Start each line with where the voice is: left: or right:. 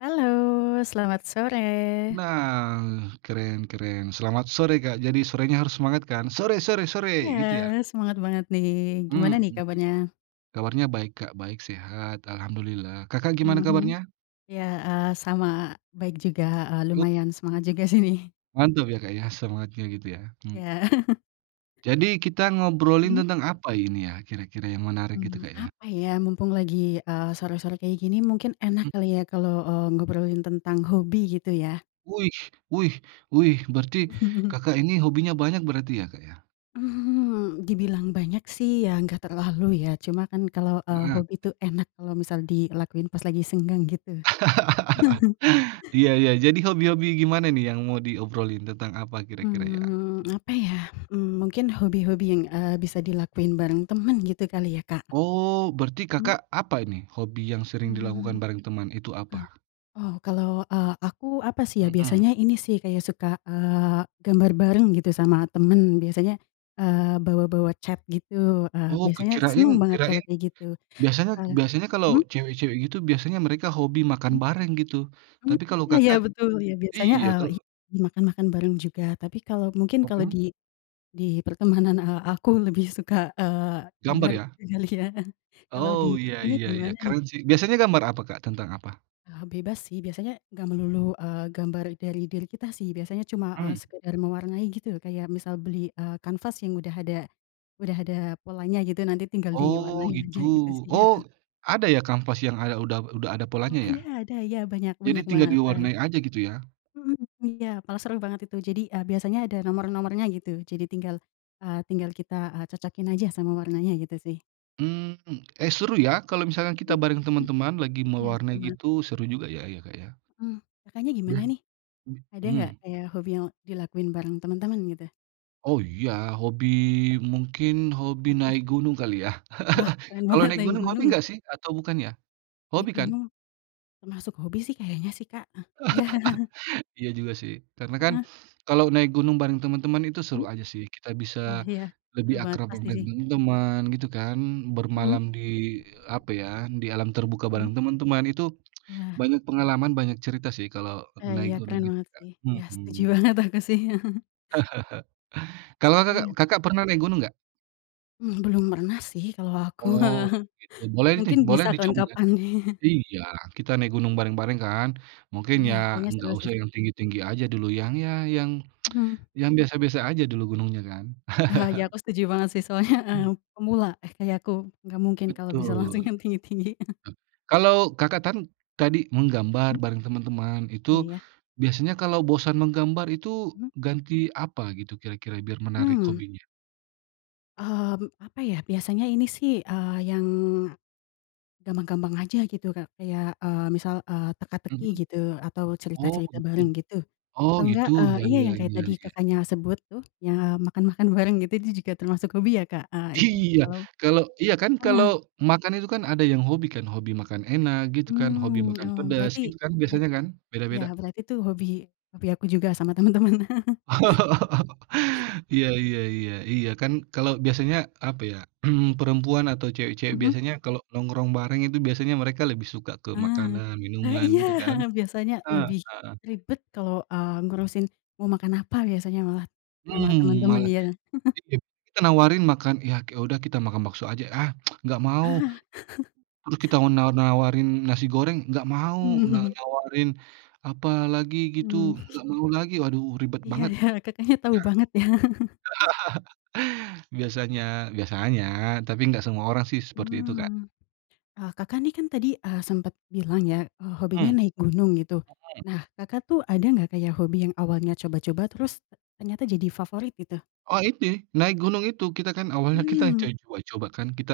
left: Halo. Selamat sore.
right: Nah, keren keren. Selamat sore, Kak. Jadi sorenya harus semangat kan? Sore sore
left: Iya,
right: sore, gitu ya.
left: semangat banget nih. Gimana
right: Mmm.
left: nih kabarnya?
right: Kabarnya baik, Kak, baik, sehat. Alhamdulillah. Kakak gimana
left: Mhm.
right: kabarnya?
left: Ya, heeh, sama baik juga, heeh.
right: E
left: Lumayan semangat juga sih nih.
right: Mantap ya, Kak, ya, semangatnya gitu ya. Mmm.
left: Ya.
right: Jadi kita ngobrolin
left: Mhm.
right: tentang apa ini ya, kira-kira yang menarik gitu,
left: Mmm,
right: Kak, ya?
left: apa ya? Mumpung lagi, eee, sore-sore kayak gini mungkin
right: Mhm.
left: enak kali ya kalau, eee, ngobrolin tentang hobi gitu ya.
right: Wih wih wih, berarti Kakak ini hobinya banyak berarti ya, Kak, ya?
left: Hmm, dibilang banyak sih ya nggak terlalu ya. Cuma kan kalau, eee,
right: Heeh.
left: hobi tuh enak kalau misal dilakuin pas lagi senggang gitu.
right: Iya iya, jadi hobi-hobi gimana nih yang mau diobrolin tentang apa kira-kira ya?
left: Mmm, apa ya? Mmm, mungkin hobi-hobi yang, eee, bisa dilakuin bareng temen gitu kali ya, Kak.
right: Oh, berarti
left: Hmm.
right: Kakak, apa ini? Hobi yang sering dilakukan
left: Mmm,
right: bareng teman itu
left: a
right: apa?
left: oh kalau, eee, aku apa sih ya,
right: Mhm.
left: biasanya ini sih kayak suka, eee, gambar bareng gitu sama temen, biasanya, eee, bawa-bawa cat gitu. Eee,
right: Oh, kec
left: biasanya
right: kirain
left: senang banget kalau
right: kirain,
left: kayak gitu,
right: biasanya
left: eee,
right: biasanya kalau
left: mmm?
right: cewek-cewek gitu, biasanya mereka hobi makan
left: Mmm.
right: bareng gitu.
left: Mmm,
right: Tapi kalau
left: iya
right: Kakak
left: betul ya biasanya,
right: iya,
left: eee,
right: kalau
left: i dimakan-makan bareng juga. Tapi kalau mungkin kalau
right: Mhm.
left: di di pertemanan, eee, aku lebih suka, eee,
right: Gambar
left: gambar
right: ya.
left: kali ya, kalau di
right: Oh iya
left: Kakaknya
right: iya iya,
left: gimana nih?
right: keren sih. Biasanya gambar apa, Kak, tentang apa?
left: Ah bebas sih biasanya enggak melulu, eee, gambar dari diri kita sih. Biasanya cuma, eee,
right: Mmm.
left: sekedar mewarnai gitu. Kayak misal beli, eee, kanvas yang udah ada udah ada polanya gitu, nanti tinggal
right: Oh,
left: diwarnain aja gitu
right: gitu.
left: sih ya.
right: Oh, ada ya kanvas yang ada udah udah ada
left: Wah
right: polanya ya?
left: ada ada ya banyak,
right: Jadi
left: banyak
right: tinggal
left: banget, heeh.
right: diwarnai aja gitu ya?
left: Mhm, iya malah seru banget itu. Jadi, eee, biasanya ada nomor-nomornya gitu. Jadi tinggal, eee, tinggal kita, eee, cocokin aja sama warnanya gitu sih.
right: Mmm, eh seru ya, kalau misalkan kita bareng
left: [unintelligible]
right: teman-teman lagi
left: Iya seru
right: mewarnai
left: banget.
right: gitu, seru juga ya ya Kak ya.
left: Heeh. Kakaknya gimana
right: [unintelligible]
left: nih? Ada enggak
right: Mmm.
left: kayak hobi yang dilakuin bareng teman-teman gitu?
right: Oh iya, hobi
left: Mhm.
right: mungkin hobi
left: Apa tuh?
right: naik gunung kali ya?
left: Wah! Keren
right: Kalau
left: banget
right: naik
left: naik
right: gunung hobi
left: gunung.
right: enggak sih? Atau bukan ya? Hobi
left: Naik
right: kan?
left: gunung. Termasuk hobi sih kayaknya sih Kak ah, iya.
right: Iya juga sih, karena kan
left: Heeh.
right: kalau naik gunung bareng temen-temen itu seru
left: Mmm.
right: aja sih. Kita bisa
left: Oh iya,
right: lebih
left: seru banget
right: akrab de
left: pasti
right: dengan
left: sih.
right: teman-teman gitu kan,
left: Mmm.
right: bermalam di apa ya, di alam terbuka
left: Mhm.
right: bareng teman-teman itu
left: Wah.
right: banyak pengalaman, banyak cerita sih kalau
left: Wah
right: naik
left: iya
right: gunung
left: keren
right: gitu
left: banget
right: Kak.
left: sih. Iya setuju
right: Mhm.
left: banget aku sih.
right: Kalau Kakak,
left: Iya.
right: Kakak pernah naik gunung enggak?
left: Mmm, belum pernah sih kalau aku,
right: Oh, gitu. Boleh nih,
left: mungkin
right: boleh
left: bisa
right: dicoba, ya.
left: kapan-kapan.
right: Iya, kita naik gunung bareng-bareng, kan. Mungkin
left: Iya,
right: ya
left: kayaknya
right: enggak
left: seru, sih.
right: usah yang tinggi-tinggi aja dulu, yang ya, yang
left: Mmm.
right: yang biasa-biasa aja dulu gunungnya kan?
left: Iya, aku setuju banget, sih. Soalnya eee
right: Hmm.
left: pemula, eh kayak aku, nggak mungkin kalau bisa langsung
right: Betul.
left: yang tinggi-tinggi.
right: Kalau Kakak tan tadi menggambar
left: Hmm.
right: bareng teman-teman, itu
left: Iya, ya.
right: biasanya kalau bosan menggambar itu
left: Mhm.
right: ganti apa gitu kira-kira? Biar menarik
left: Mmm.
right: hobinya.
left: Ah, be apa ya, biasanya ini sih, eee, yang gampang-gampang aja gitu, Kak. Kayak, eee, misal, eee, teka-teki
right: Mhm.
left: gitu, atau
right: Oh,
left: cerita-cerita
right: gitu.
left: bareng gitu,
right: Oh
left: atau enggak,
right: gitu,
left: eee
right: ya
left: iya,
right: ya
left: yang kayak
right: ya
left: tadi
right: ya.
left: Kakaknya sebut, tuh ya, makan-makan bareng, gitu. Itu juga termasuk hobi ya, Kak, eee itu
right: Iya,
left: kalau
right: kalau iya kan, kalau
left: mhm.
right: makan itu kan ada yang hobi kan, hobi makan enak, gitu kan, hobi
left: Mmm,
right: makan
left: oh,
right: pedas,
left: berarti
right: gitu kan biasanya kan?
left: [unintelligible] iya,
right: Beda-beda.
left: berarti itu hobi hobi aku juga sama temen temen.
right: Iya iya iya iya, kan kalau biasanya apa ya, mmm, perempuan atau cewek-cewek
left: Mhm.
right: biasanya kalau nongkrong bareng itu biasanya mereka lebih suka ke
left: Ah.
right: makanan,
left: Ah,
right: minuman
left: iya!
right: gitu, kan?
left: Biasanya lebih
right: Heeh.
left: ribet kalau, eee, ngurusin mau makan apa, biasanya malah sama
right: Hmm,
left: temen-temen,
right: malah
left: ya.
right: kita nawarin makan ya udah kita makan bakso aja. Ah, enggak mau. Terus kita mau nawar-nawarin nasi goreng, enggak mau, na
left: Mhm.
right: nawarin apa lagi gitu,
left: Hmm.
right: enggak mau lagi. Waduh ribet
left: Iya,
right: banget.
left: ya, Kakaknya tahu banget, ya.
right: Ya. Biasanya, biasanya, tapi enggak semua orang sih seperti itu, Kak.
left: Hmm. Ah, Kakak ini kan tadi, eee, sempet bilang ya, eee, hobinya
right: Mmm.
left: naik gunung, gitu. Nah, Kakak tuh ada nggak kayak hobi yang awalnya coba-coba terus ternyata jadi favorit, gitu?
right: Oh ini, naik gunung itu, kita kan awalnya kita
left: Hmm.
right: cari coba-coba kan, kita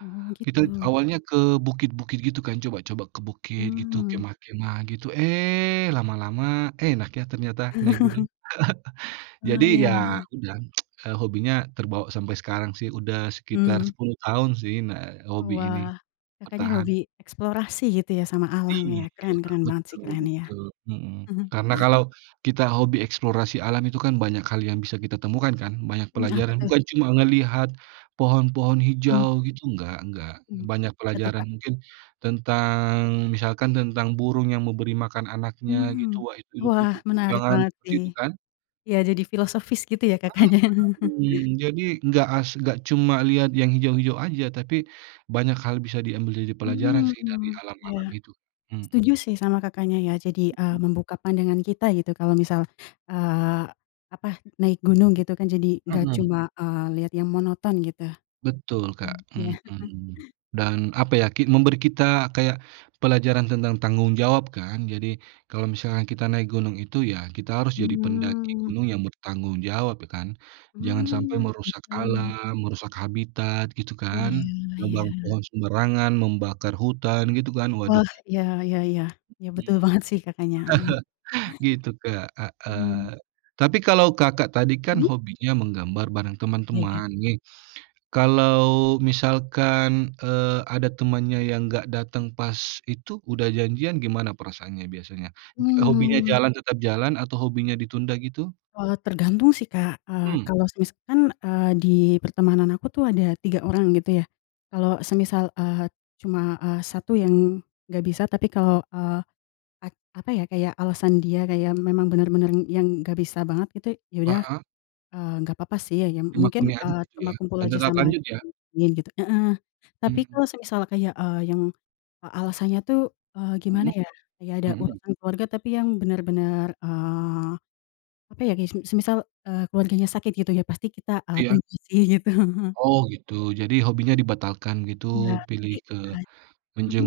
left: Oh,
right: kita
left: gitu.
right: awalnya ke bukit-bukit gitu kan, coba-coba ke bukit gitu,
left: Mmm.
right: kemah-kemah, gitu. Eh, lama-lama enak ya, ternyata naik gunung. Jadi,
left: Oh,
right: ya
left: ya.
right: udah, eee, hobinya terbawa sampai sekarang sih, udah sekitar
left: Hmm.
right: 10 tahun sih, nah hobi ini
left: Wah, Kakaknya
right: bertahan.
left: hobi eksplorasi gitu ya, sama alam ya,
right: Iya,
left: keren
right: Kak,
left: keren banget sih,
right: betul
left: keren, iya.
right: betul. Mhm.
left: Mhm.
right: Karena kalau kita hobi eksplorasi alam itu kan, banyak hal yang bisa kita temukan, kan? Banyak
left: Mmm, apa,
right: pelajaran.
left: tuh?
right: Bukan cuma ngelihat pohon-pohon
left: Mmm.
right: hijau gitu, enggak enggak.
left: Mmm,
right: Banyak
left: apa tuh,
right: pelajaran
left: Kak?
right: mungkin tentang misalkan tentang burung yang memberi makan anaknya gitu,
left: Mmm,
right: wah, itu itu butuh
left: wah, menarik
right: perjuangan
left: banget
right: seperti
left: sih,
right: itu kan?
left: ya jadi filosofis gitu ya,
right: Mhm
left: katanya.
right: mhm, jadi enggak as enggak cuma lihat yang hijau-hijau aja, tapi banyak hal bisa diambil jadi pelajaran sih dari
left: Mmm, ya,
right: alam-alam itu.
left: setuju
right: Mhm.
left: sih, sama Kakaknya, ya. Jadi, eee,
right: Mhm.
left: membuka pandangan kita, gitu, kalau misal, eee, apa, naik gunung, gitu kan. Jadi nggak
right: Mhm.
left: cuma, eee, lihat yang monoton, gitu.
right: Betul, Kak,
left: Mmm, iya, heeh.
right: mhm. Dan apa ya, ki memberi kita kayak pelajaran tentang tanggung jawab kan? Jadi, kalau misalkan kita naik gunung itu ya, kita harus jadi pendaki
left: Hmm.
right: gunung yang bertanggung jawab, ya kan? Jangan sampai
left: Hmm,
right: merusak
left: betul.
right: alam, merusak habitat, gitu
left: Oh,
right: kan?
left: iya
right: Nebang
left: iya.
right: pohon sembarangan, membakar hutan gitu kan? Waduh.
left: Wah. Iya iya iya, betul
right: Mhm.
left: banget sih, Kakaknya, heeh.
right: Gitu, Kak,
left: Hmm.
right: heeh. Tapi kalau Kakak tadi kan
left: Hmm?
right: hobinya menggambar bareng
left: Iya, ya.
right: teman-teman, nih. Kalau misalkan, eee, ada temannya yang enggak datang pas itu udah janjian, gimana perasaannya biasanya? Hobinya
left: Hmm.
right: jalan tetap jalan atau hobinya ditunda gitu?
left: Eee, tergantung sih, Kak. Eee,
right: Hmm.
left: kalau semisalkan, eee, di pertemanan aku tuh, ada 3 orang, gitu ya. Kalau semisal, eee, cuma. eee, 1 yang enggak bisa, tapi kalau, eee, a apa ya, kayak alasan dia kayak memang bener-bener yang gak bisa banget gitu, ya udah,
right: Heeh.
left: eee, gak apa-apa sih ya, mungkin,
right: Dimaklumi aja
left: eee,
right: gitu,
left: cuma
right: ya.
left: kumpul
right: Dan
left: aja
right: tetap
left: sama,
right: lanjut, ya.
left: [unintelligible] gitu. Heeh. Tapi kalau
right: Hmm.
left: semisal kayak, eee, yang alasannya tuh, eee, gimana
right: Mhm.
left: ya, kayak ada
right: Mhm.
left: urusan keluarga, tapi yang bener-bener, eee, apa ya, kayak se semisal, eee, keluarganya sakit gitu ya, pasti kita, eee,
right: Iya.
left: tunjukin, gitu.
right: Oh, gitu. Jadi hobinya dibatalkan gitu,
left: Iya
right: pilih ke
left: [unintelligible]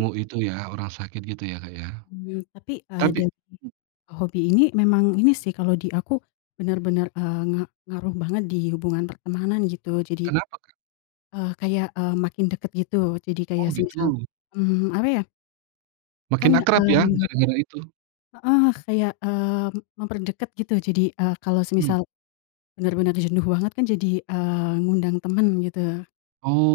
left: mhm.
right: itu ya, orang sakit gitu ya, Kak ya?
left: Hmm, tapi, eee,
right: Tapi
left: dari hobi ini memang ini sih, kalau di aku bener-bener, eee, nga ngaruh banget di hubungan pertemanan, gitu. Jadi,
right: Kenapa, Kak?
left: eee, kayak, eee, makin dekat, gitu. Jadi kayak
right: Oh,
left: semisal,
right: gitu.
left: mmm, apa ya
right: Makin
left: Kan,
right: akrab
left: eee
right: ya, gara-gara itu.
left: heeh, kayak, eee, memperdekat, gitu. Jadi, eee, kalau
right: Hmm.
left: semisal bener-bener jenuh banget kan, jadi ,eee, ngundang temen gitu,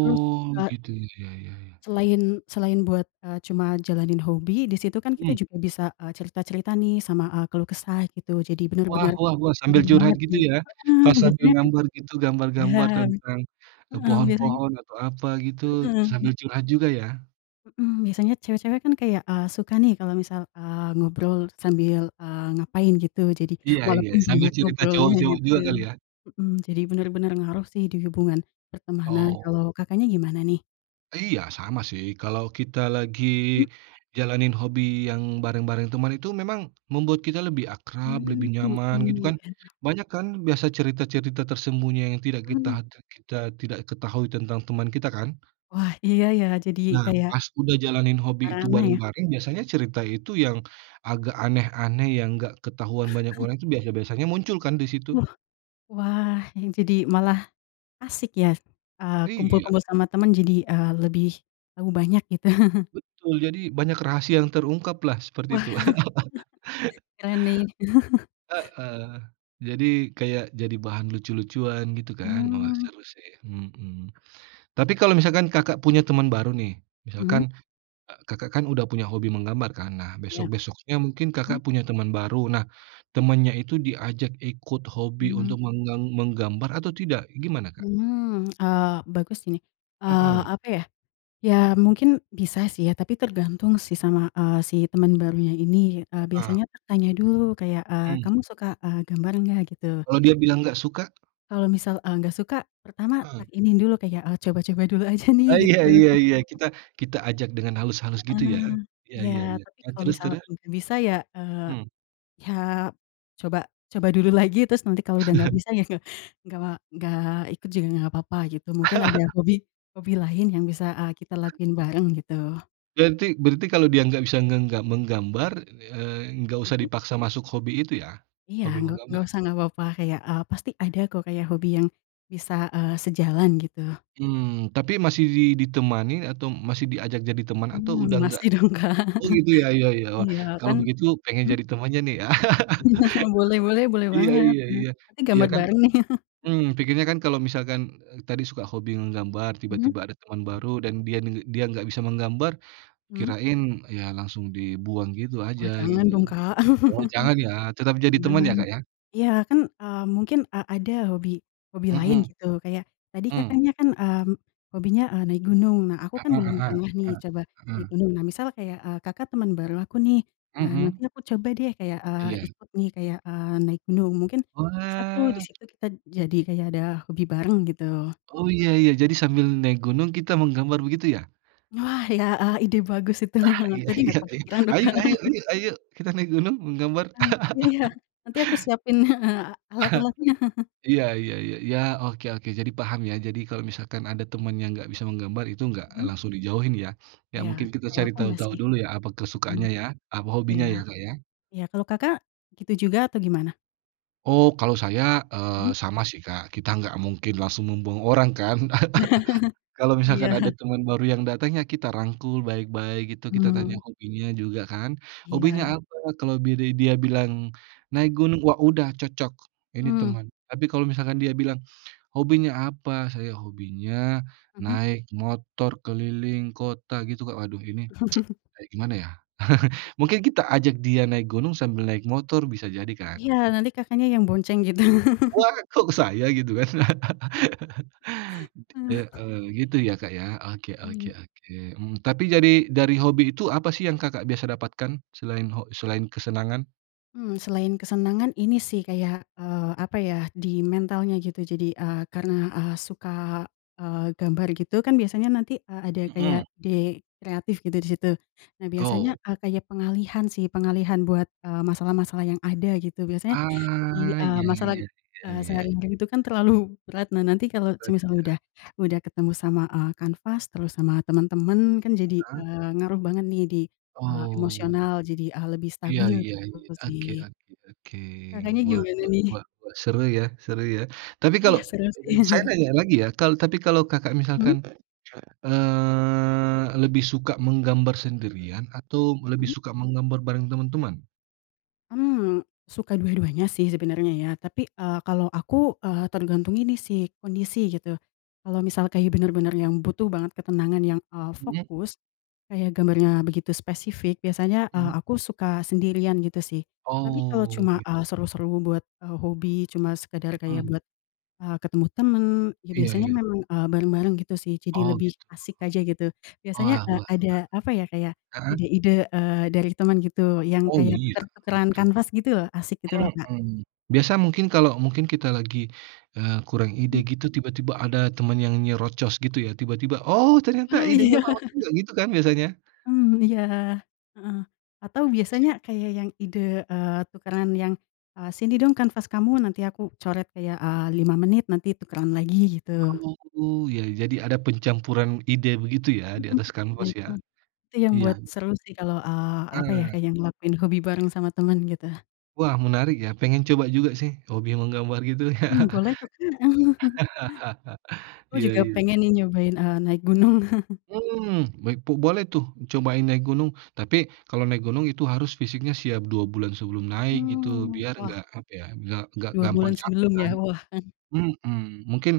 left: terus, eee
right: gitu, ya ya ya.
left: Selain selain buat, eee, cuma jalanin hobi, di situ kan kita
right: Mhm.
left: juga bisa, eee, cerita-cerita nih, sama, eee, keluh kesah, gitu. Jadi,
right: Wah
left: bener-bener
right: wah wah, sambil
left: ngaruh
right: curhat
left: banget di
right: gitu, ya.
left: heeh,
right: Pas sambil
left: biasanya kan
right: ngambar gitu,
left: ya
right: gambar-gambar tentang
left: heeh, biasanya
right: pohon-pohon atau apa gitu,
left: Mhm.
right: sambil curhat juga, ya.
left: Mhm, biasanya cewek-cewek kan, kayak, eee, suka nih, kalau misal, eee, ngobrol sambil, eee, ngapain, gitu. Jadi,
right: Iya iya,
left: walaupun
right: sambil
left: banyak
right: cerita
left: ngobrolnya,
right: cowok-cowok
left: gitu.
right: juga kali, ya?
left: Mhm, jadi benar-benar ngaruh sih, di hubungan pertemanan,
right: Oh.
left: kalau, Kakaknya gimana nih?
right: Iya, sama sih. Kalau, kita lagi
left: Mmm.
right: jalanin hobi yang bareng-bareng teman, itu memang membuat kita lebih akrab, lebih
left: Hmm, oke,
right: nyaman, gitu kan?
left: enak.
right: Banyak kan, biasa cerita-cerita tersembunyi yang tidak kita
left: Mmm.
right: tidak kita tidak ketahui tentang teman kita, kan?
left: Wah, Iya ya, jadi
right: Nah,
left: kayak
right: pas udah jalanin hobi itu
left: merana ya?
right: bareng-bareng, biasanya cerita itu yang agak aneh-aneh, yang enggak ketahuan banyak orang, itu biasa biasanya muncul kan, di situ?
left: Wah, wah, yang jadi malah asik ya, eee,
right: Iya.
left: kumpul-kumpul sama teman, jadi, eee, lebih tahu banyak, gitu?
right: Betul. Jadi, banyak rahasia yang terungkaplah,
left: Wah.
right: seperti itu.
left: Keren nih.
right: Heeh. Jadi, kayak, jadi bahan lucu-lucuan, gitu kan, wah,
left: Mmm.
right: seru sih, mhm. Tapi, kalau misalkan Kakak punya temen baru nih,
left: Mmm?
right: misalkan, eee, Kakak kan, udah punya hobi menggambar kan? Nah,
left: Iya.
right: besok-besoknya mungkin
left: Hmm?
right: Kakak punya teman baru. Nah, temannya itu diajak ikut hobi
left: Mmm.
right: untuk menggang menggambar atau tidak? Gimana, Kak?
left: Hmm, eee, bagus ini, eee,
right: Mhm.
left: apa ya. Ya, mungkin bisa sih ya, tapi tergantung sih, sama, eee, si temen barunya ini, eee,
right: Heeh.
left: biasanya tanya dulu, kayak, eee,
right: Mmm.
left: "Kamu suka, eee, gambar nggak?" gitu.
right: Kalau dia bilang enggak suka?
left: Kalau misal, eee, nggak suka, pertama tak
right: Mhm.
left: ini dulu, kayak, eee, coba-coba dulu aja nih,
right: Oh
left: gitu.
right: iya iya iya, kita kita ajak dengan halus-halus, gitu ya?
left: Heeh.
right: Iya
left: Iya.
right: iya iya,
left: Tapi,
right: nah
left: kalau
right: terus
left: misal
right: terus?
left: mungkin bisa ya, eee,
right: Hmm.
left: ya coba coba dulu lagi. Terus, nanti kalau udah nggak bisa, ya nggak, nggak nggak ikut juga nggak papa, gitu. Mungkin, ada hobi hobi lain yang bisa, eee, kita lakuin bareng, gitu.
right: Berarti berarti, kalau dia nggak bisa ngega menggambar, eee, nggak usah
left: Mmm.
right: dipaksa masuk hobi itu, ya?
left: Iya,
right: Hobi
left: ngga
right: menggambar,
left: nggak
right: ya?
left: usah nggak apa-apa, kayak, eee, pasti ada kok kayak hobi yang bisa, eee, sejalan, gitu.
right: Hmm, tapi masih di ditemani? Atau, masih diajak, jadi teman, atau udah
left: Hmm,
right: nggak?
left: masih dong, Kak.
right: Oh, gitu ya ya ya. Wah,
left: Iya,
right: kalau
left: kan
right: begitu pengen
left: mmm?
right: jadi temannya nih, ya.
left: Boleh boleh boleh
right: Iya
left: banget,
right: iya
left: heeh,
right: iya
left: tapi,
right: iya
left: gambar
right: kan.
left: bareng nih?
right: Mmm, pikirnya kan, kalau misalkan, eee, tadi suka hobi menggambar,
left: Mmm?
right: tiba-tiba ada teman baru dan dia, ng dia nggak bisa menggambar.
left: Mmm?
right: Kirain, ya, langsung dibuang gitu aja,
left: Oh, jangan
right: gitu.
left: dong, Kak.
right: Oh, jangan ya? Tetap, jadi teman ya,
left: Jangan
right: Kak, ya?
left: iya, kan, eee, mungkin, eee, ada hobi hobi lain,
right: Mhm.
left: gitu, kayak, tadi
right: Mmm.
left: Kakaknya kan, mmm, hobinya, eee, naik gunung. Nah, aku
right: Ah
left: kan
right: hah
left: belum
right: ah
left: pernah nih,
right: hah,
left: coba
right: ah,
left: naik
right: mmm.
left: gunung, nah, misal kayak, eee, Kakak temen baru aku nih. Nah, nanti
right: Mmm.
left: aku coba deh kayak, eee,
right: Iya.
left: ikut nih, kayak, eee, naik gunung. Mungkin, bisa tuh, di
right: Wah.
left: situ kita jadi kayak ada hobi bareng, gitu.
right: Oh, iya iya. Jadi, sambil naik gunung kita menggambar, begitu ya?
left: Wah, iya, eee, ide bagus itu.
right: Ah, iya
left: Tadi nggak
right: iya iya,
left: kepikiran loh,
right: ayo
left: Kak.
right: ayo ayo ayo, kita naik gunung, menggambar.
left: Eee, iya iya. Nanti aku siapin heeh, alat-alatnya.
right: Iya iya iya iya, oke oke. Jadi, paham ya, jadi, kalau misalkan ada temen yang nggak bisa menggambar, itu nggak
left: Mmm?
right: langsung dijauhin ya. Ya,
left: Iya,
right: mungkin kita
left: kalau
right: cari
left: aku nggak
right: tahu-tahu
left: sih.
right: dulu ya, apa
left: Mmm.
right: kesukaannya ya, apa hobinya
left: Iya.
right: ya, Kak, ya?
left: Iya, kalau Kakak, gitu juga? Atau, gimana?
right: Oh, kalau saya,
left: Hmm?
right: eee, sama sih, Kak, kita enggak mungkin langsung membuang orang, kan. Kalau, misalkan ada
left: Iya.
right: teman baru yang datang, ya kita rangkul baik-baik gitu, kita tanya
left: Mhm.
right: hobinya juga kan, "Hobinya
left: Iya.
right: apa?" kalau bi di dia bilang, "Naik gunung." wah, udah cocok, ini
left: Mmm.
right: teman. Tapi, kalau misalkan dia bilang, "Hobinya apa?" "Saya, hobinya
left: Mhm.
right: naik motor keliling kota." gitu Kak, waduh, ini kayak gimana ya. Mungkin, kita ajak dia naik gunung sambil naik motor, bisa jadi kan?
left: Iya, nanti Kakaknya yang bonceng, gitu.
right: "Wah, kok saya?" gitu kan. Heeh, gitu ya, Kak, ya. Oke oke
left: Mmm.
right: oke, eee, tapi dari dari hobi itu apa sih yang Kakak biasa dapatkan, selain ho selain kesenangan?
left: Mmm, selain kesenangan, ini sih, kayak, eee, apa ya, di mentalnya, gitu. Jadi, eee, karena, eee, suka, eee, gambar gitu, kan biasanya nanti, eee, ada kayak
right: Mhm.
left: ide kreatif, gitu, di situ. Nah, biasanya,
right: Oh.
left: eee, kayak pengalihan sih, pengalihan buat, eee, masalah-masalah yang ada, gitu, biasanya di,
right: Ah,
left: eee,
right: iya iya
left: masalah,
right: iya iya
left: eee,
right: iya.
left: sehari-hari, itu kan terlalu berat. Nah, nanti kalau semisal
right: [unintelligible]
left: udah udah ketemu sama, eee, kanvas terus sama teman-teman, kan, jadi,
right: Heeh?
left: eee, ngaruh banget nih, di, eee,
right: Oh.
left: emosional jadi, eee, lebih
right: Iya
left: stabil,
right: iya
left: gitu
right: iya, oke
left: sih.
right: oke oke.
left: Kakaknya,
right: Wah
left: gimana
right: wah
left: nih?
right: wah wah, seru ya seru ya. Tapi,
left: Iya,
right: kalau
left: seru sih.
right: saya nanya lagi ya, kal tapi kalau Kakak
left: Hmm?
right: misalkan, eee, lebih suka menggambar sendirian atau, lebih
left: Mhm?
right: suka menggambar bareng teman-teman?
left: Mmm. Suka dua-duanya sih, sebenarnya, ya. Tapi, eee, kalau aku, eee, tergantung ini sih, kondisi, gitu. Kalau misalnya, kayak, benar-benar yang butuh banget ketenangan yang, eee,
right: Mmm?
left: fokus, kayak gambarnya begitu spesifik, biasanya, eee,
right: Mmm.
left: aku suka sendirian, gitu sih. Tapi, kalau
right: Oh,
left: cuma, eee,
right: gitu.
left: seru-seru buat, eee, hobi, cuma sekedar kayak
right: Mmm.
left: buat, eee, ketemu teman, ya
right: Iya
left: biasanya
right: iya.
left: memang, eee, bareng-bareng, gitu sih, jadi
right: Oh,
left: lebih
right: gitu?
left: asik aja, gitu. Biasanya,
right: Wah wah wah
left: eee,
right: wah.
left: ada, apa ya, kayak
right: Heeh?
left: ide-ide, eee, dari teman, gitu, yang
right: Oh,
left: kayak
right: iya,
left: tukar-tukaran
right: betul.
left: kanvas, gitu loh, asik gitu loh, Kak.
right: Mmm. Biasa, mungkin kalau mungkin kita lagi, eee, kurang ide,
left: Mmm.
right: gitu, tiba-tiba ada temen yang nyerocos, gitu ya? Tiba-tiba, "Oh, ternyata
left: Ah,
right: idenya
left: iya.
right: bagus juga," gitu kan, biasanya?
left: Mmm, iya, heeh, atau
right: Toxic.
left: biasanya kayak yang ide, eee, tukaran yang, eee, "Sini dong kanvas kamu, nanti aku coret, kayak, eee, 5 menit, nanti tukeran lagi," gitu.
right: Oh, ya ya. Jadi, ada pencampuran ide begitu ya, di
left: Mmm.
right: atas
left: Nah
right: kanvas,
left: itu
right: ya?
left: itu yang buat
right: Iya.
left: seru sih, kalau, eee, apa ya,
right: Heeh.
left: kayak ngelakuin hobi bareng sama teman, gitu.
right: Wah, menarik ya, pengen coba juga sih hobi menggambar gitu ya.
left: Mmm boleh kok Kak. Aku
right: Iya,
left: juga
right: iya.
left: pengen nih nyobain, eee, naik gunung.
right: Mmm, baik bu boleh tuh, cobain naik gunung. Tapi kalau naik gunung itu harus fisiknya siap 2 bulan sebelum naik gitu,
left: Mhm.
right: biar
left: Wah.
right: enggak apa ya, biar enggak
left: 2
right: gampang
left: bulan
right: capek
left: sebelum ya.
right: kan.
left: Wah. Heeh.
right: Mhm, mungkin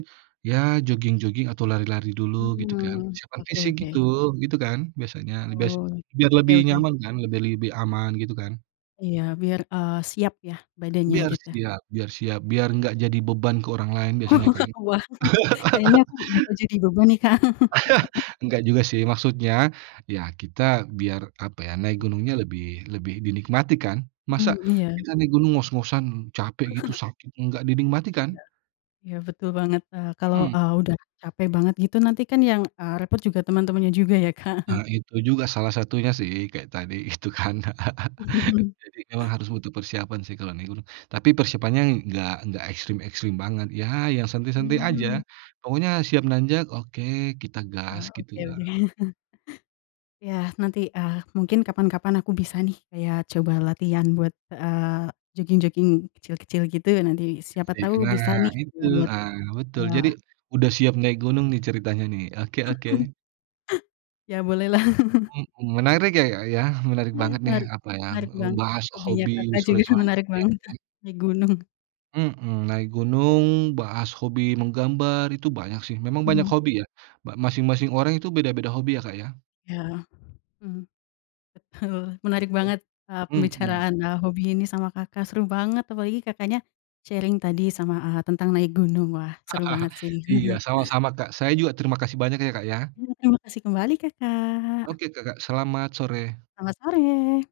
right: ya joging-joging atau lari-lari dulu gitu kan.
left: Heeh.
right: Persiapan
left: Oke
right: fisik gitu,
left: oke.
right: gitu kan, biasanya, bias
left: Oke
right: biar lebih
left: oke.
right: nyaman kan, biar lebih aman gitu kan.
left: Iya biar, eee, siap ya badannya,
right: Biar
left: gitu.
right: siap biar siap, biar enggak jadi beban ke orang lain, biasanya kan.
left: Wah kayaknya aku bakal jadi beban nih Kak.
right: Enggak juga sih, maksudnya, ya kita biar apa ya, naik gunungnya lebih lebih dinikmati, kan. Masa
left: Hmm. Iya.
right: kita naik gunung ngos-ngosan, capek gitu, sakit, enggak dinikmati, kan.
left: Iya. Iya, betul banget, eee, kalau,
right: Mhm.
left: eee, udah capek banget gitu nanti kan yang, eee, repot juga teman-temannya juga ya Kak.
right: Eee, itu juga salah satunya sih, kayak tadi itu kan. Jadi memang harus butuh persiapan sih kalau naik gunung. Tapi persiapannya enggak enggak ekstrim-ekstrim banget. Ya, yang santai-santai aja.
left: Mmm.
right: Pokoknya siap nanjak, oke, kita gas,
left: Oh,
right: gitu
left: oke
right: ya.
left: oke. Ya nanti, eee, mungkin kapan-kapan aku bisa nih kayak coba latihan buat, eee, joging-joging kecil-kecil gitu. Nanti
right: [unintelligible]
left: siapa
right: Ya
left: tahu
right: karena
left: bisa nih
right: itu,
left: ngebuat,
right: eee, betul.
left: eee
right: Jadi udah siap naik gunung nih ceritanya nih. Oke, oke.
left: Ya
right: Wet
left: bolehlah.
right: mhm, menarik ya Kak ya, menarik
left: Mmm,
right: banget nih
left: menarik
right: apa yang,
left: menarik
right: eee,
left: banget.
right: bahas
left: Hobinya
right: hobi
left: Kakak juga
right: sore-sore,
left: menarik
right: ya
left: banget tuh
right: kan?
left: di gunung.
right: Mhm, naik gunung, bahas hobi menggambar itu banyak sih. Memang banyak
left: Hmm.
right: hobi ya. Ba masing-masing orang itu beda-beda hobi ya, Kak, ya?
left: Iya hmm. Betul, menarik
right: Bet
left: banget, eee,
right: Mhm.
left: pembicaraan, eee, hobi ini sama Kakak, seru banget. Apalagi Kakaknya sharing tadi sama, eee, tentang naik gunung. Wah seru banget sih.
right: Iya, sama-sama, Kak. Saya juga terima kasih banyak ya, Kak, ya.
left: Ya. Terima kasih kembali Kakak.
right: Oke Kakak, selamat sore.
left: Selamat sore.